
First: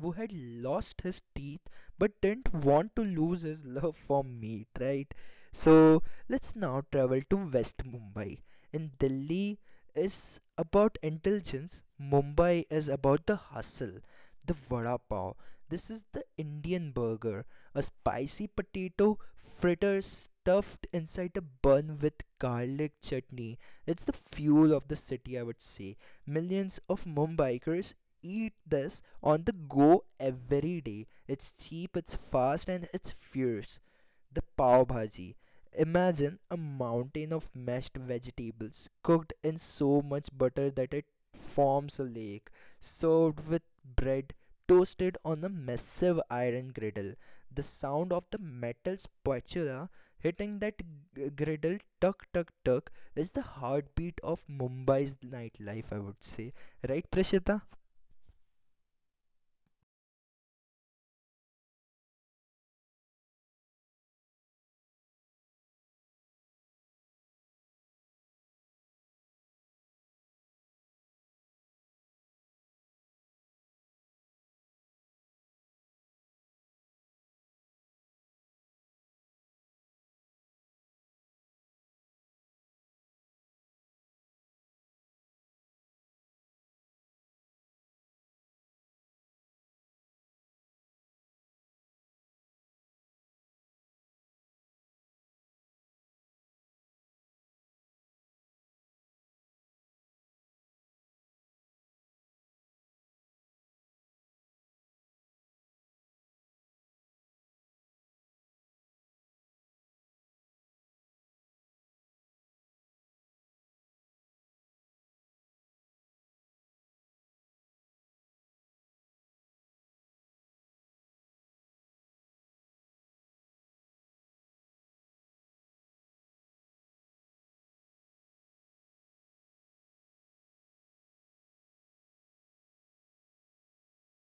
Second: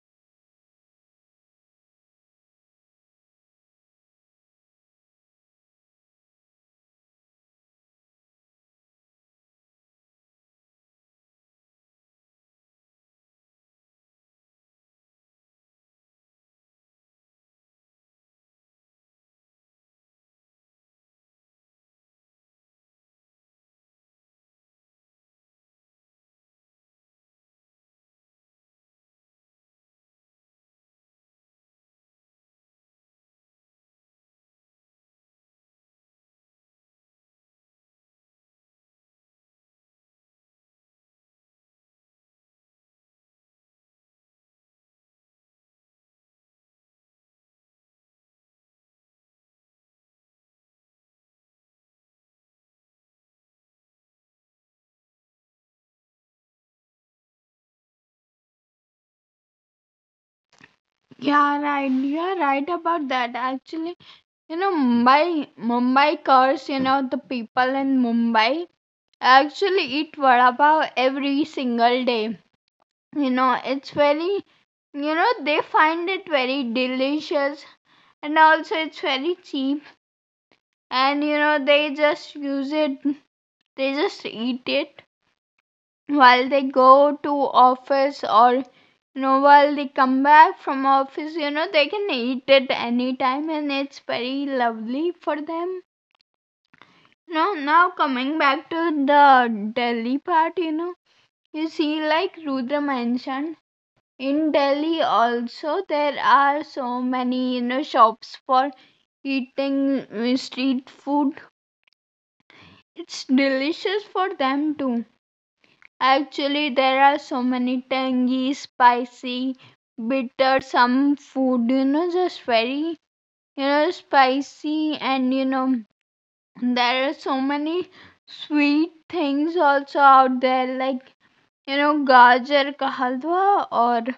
Speaker 1: who had lost his teeth but didn't want to lose his love for meat, right? So, let's now travel to West Mumbai. In Delhi is about intelligence, Mumbai is about the hustle, the vada pav. This is the Indian burger, a spicy potato fritter stuffed inside a bun with garlic chutney. It's the fuel of the city, I would say. Millions of Mumbaikers eat this on the go every day. It's cheap, it's fast, and it's fierce. The pav bhaji. Imagine a mountain of mashed vegetables cooked in so much butter that it forms a lake, served with bread toasted on a massive iron griddle. The sound of the metal spatula hitting that griddle, tuck tuck tuck, is the heartbeat of Mumbai's nightlife, I would say. Right, Prashita?
Speaker 2: Yeah, right, you're right about that. Actually, Mumbai cars, the people in Mumbai actually eat vada pav every single day. It's very, they find it very delicious. And also it's very cheap. And, they just eat it while they go to office or, while they come back from office. They can eat it anytime and it's very lovely for them. No, now coming back to the Delhi part, you see, like Rudra mentioned, in Delhi also there are so many shops for eating street food. It's delicious for them too. Actually, there are so many tangy, spicy, bitter some food. Just very spicy. And there are so many sweet things also out there, like gajar ka halwa or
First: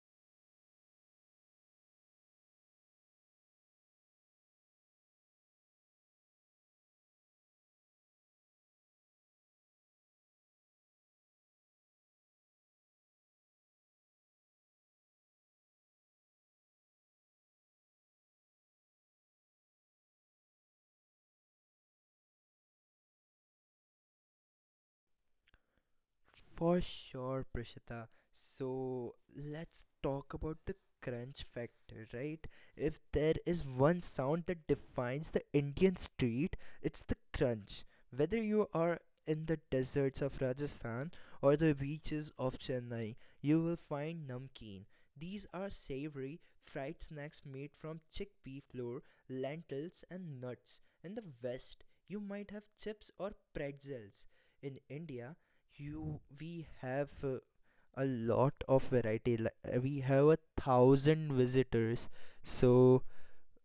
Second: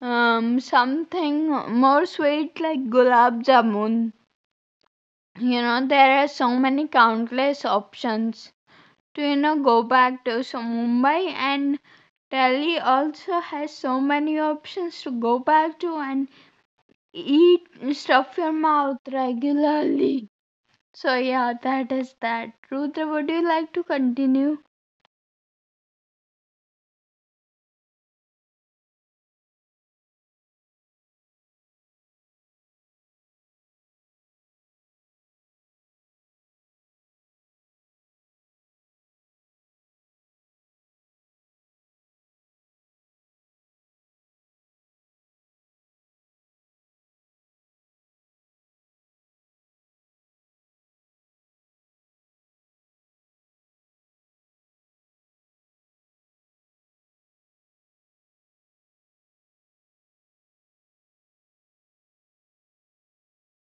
Speaker 2: Something more sweet like gulab jamun. There are so many countless options to, go back to. So, Mumbai and Delhi also has so many options to go back to and eat, stuff your mouth regularly. So, yeah, that is that. Rudra, would you like to continue?
Speaker 1: For sure, Prishita. So, let's talk about the crunch factor, right? If there is one sound that defines the Indian street, it's the crunch. Whether you are in the deserts of Rajasthan or the beaches of Chennai, you will find namkeen. These are savory fried snacks made from chickpea flour, lentils, and nuts. In the West, you might have chips or pretzels. In India, you we have a lot of variety. We have a 1,000 visitors, so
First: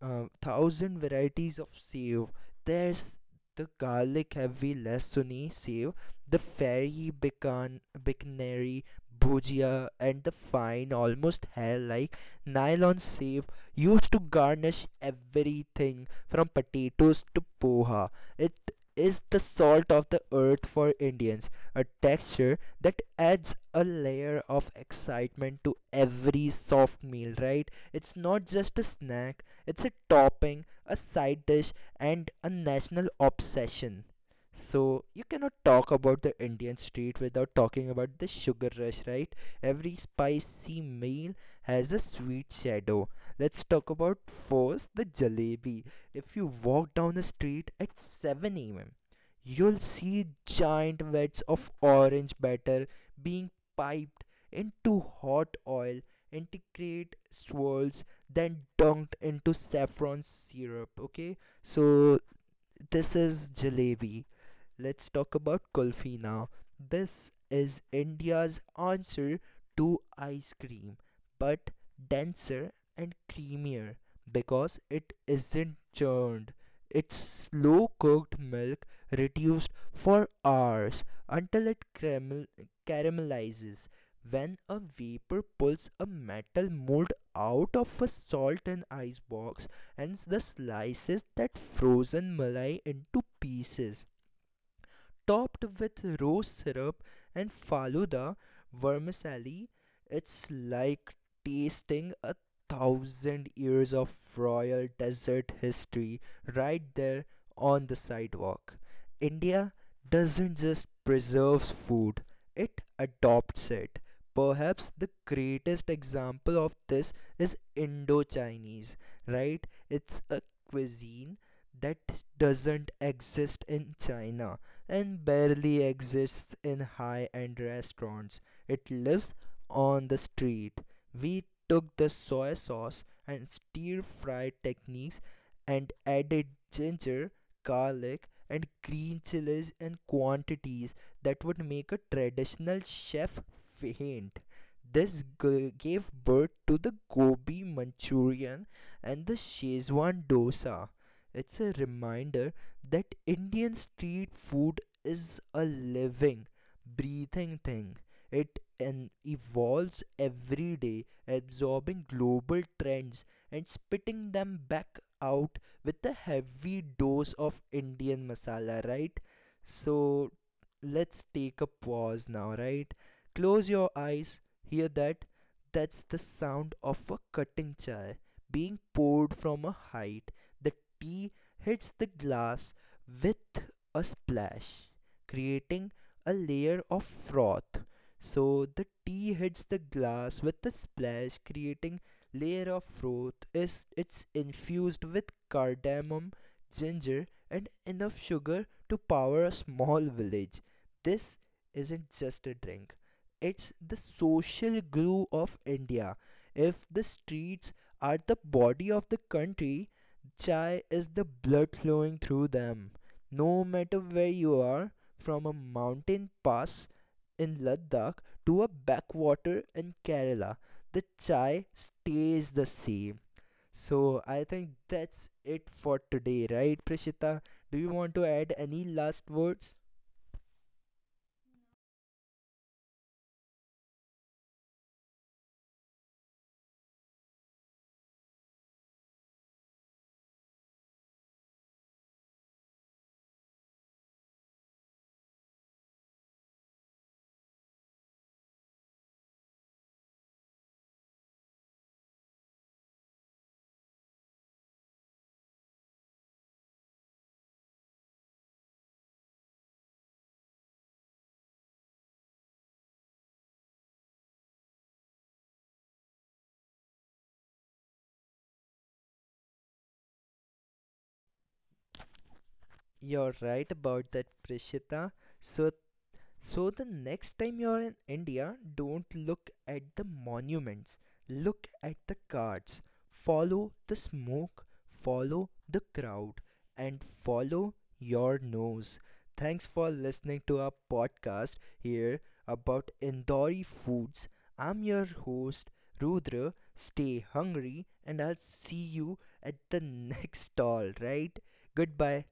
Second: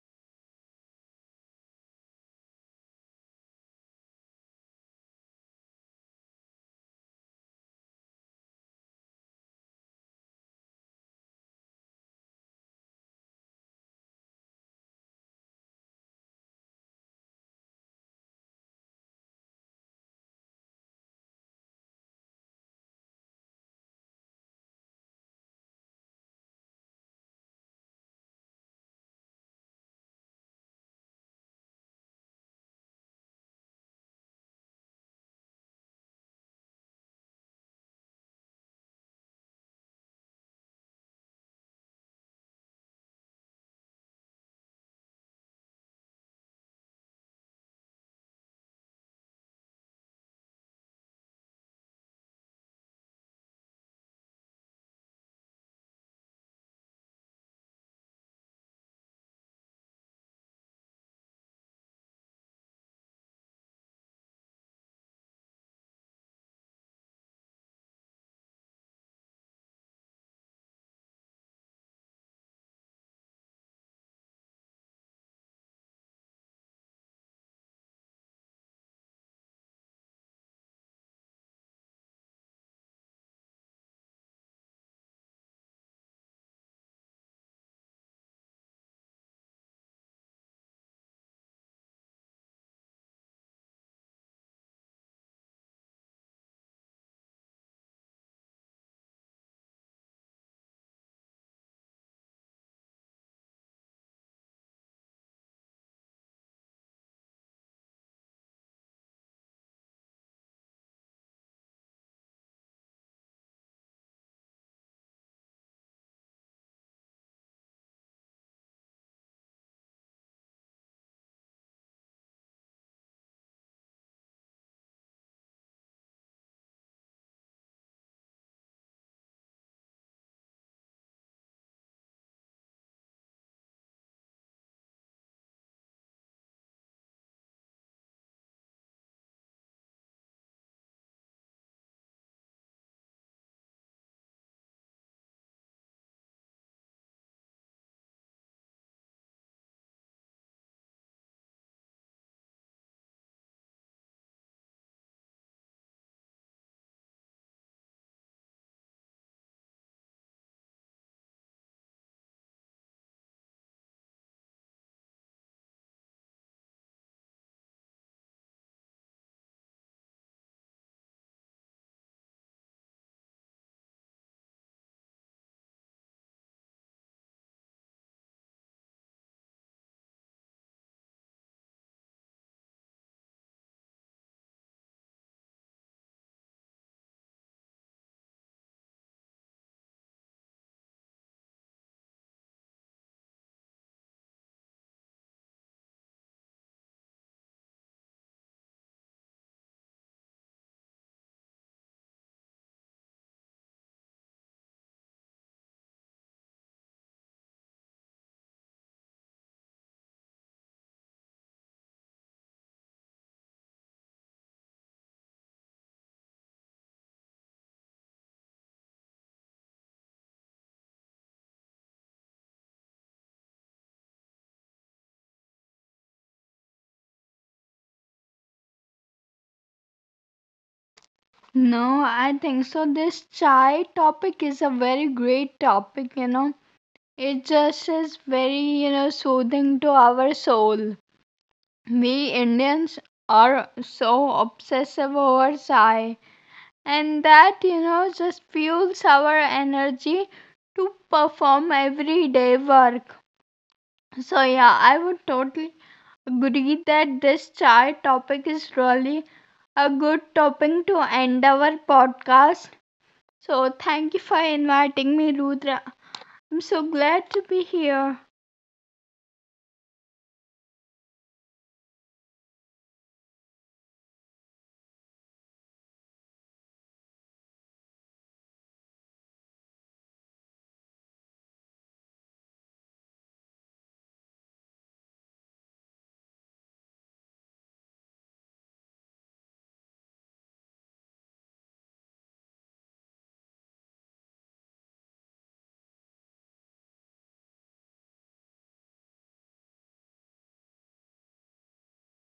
Speaker 1: 1,000 varieties of save. There's the garlic heavy lasuni save, the fairy bicanary bhujia, and the fine, almost hair like nylon save used to garnish everything from potatoes to poha. It is the salt of the earth for Indians, a texture that adds a layer of excitement to every soft meal, right? It's not just a snack, it's a topping, a side dish, and a national obsession. So, you cannot talk about the Indian street without talking about the sugar rush, right? Every spicy meal has a sweet shadow. Let's talk about first the jalebi. If you walk down the street at 7 a.m., you'll see giant wets of orange batter being piped into hot oil, integrate swirls, then dunked into saffron syrup, okay? So this is jalebi. Let's talk about kulfi now. This is India's answer to ice cream, but denser and creamier because it isn't churned. It's slow cooked milk reduced for hours until it caramelizes. When a vapor pulls a metal mold out of a salt and ice box and the slices that frozen malai into pieces topped with rose syrup and Faluda vermicelli. It's like tasting a 1,000 years of royal desert history right there on the sidewalk. India doesn't just preserves food, it adopts it. Perhaps the greatest example of this is Indo Chinese, right? It's a cuisine that doesn't exist in China and barely exists in high end restaurants. It lives on the street. We took the soy sauce and stir fry techniques and added ginger, garlic, and green chilies in quantities that would make a traditional chef faint. Gave birth to the Gobi Manchurian and the Shezwan dosa. It's a reminder that Indian street food is a living, breathing thing. It evolves every day, absorbing global trends and spitting them back out with a heavy dose of Indian masala, right? So let's take a pause now, right? Close your eyes, hear that? That's the sound of a cutting chai being poured from a height, the tea hits the glass with a splash, creating a layer of froth. So the tea hits the glass with a splash, creating layer of froth. Is it's infused with cardamom, ginger, and enough sugar to power a small village. This isn't just a drink. It's the social glue of India. If the streets are the body of the country, Chai is the blood flowing through them. No matter where you are, from a mountain pass in Ladakh to a backwater in Kerala, the chai stays the same. So I think that's it for today, right, Prishita? Do you want to add any last words?
Speaker 2: No, I think so. This chai topic is a very great topic, you know It just is very, soothing to our soul. We Indians are so obsessive over chai, and that, just fuels our energy to perform everyday work. So, yeah, I would totally agree that this chai topic is really a good topic to end our podcast. So, thank you for inviting me, Rudra. I'm so glad to be here.
Speaker 1: You're right about that, Prishita. So So the next time you're in India, don't look at the monuments, look at the cards. Follow the smoke, follow the crowd, and follow your nose. Thanks for listening to our podcast here about Indori foods. I'm your host, Rudra. Stay hungry, and I'll see you at the (laughs) next stall, right? Goodbye.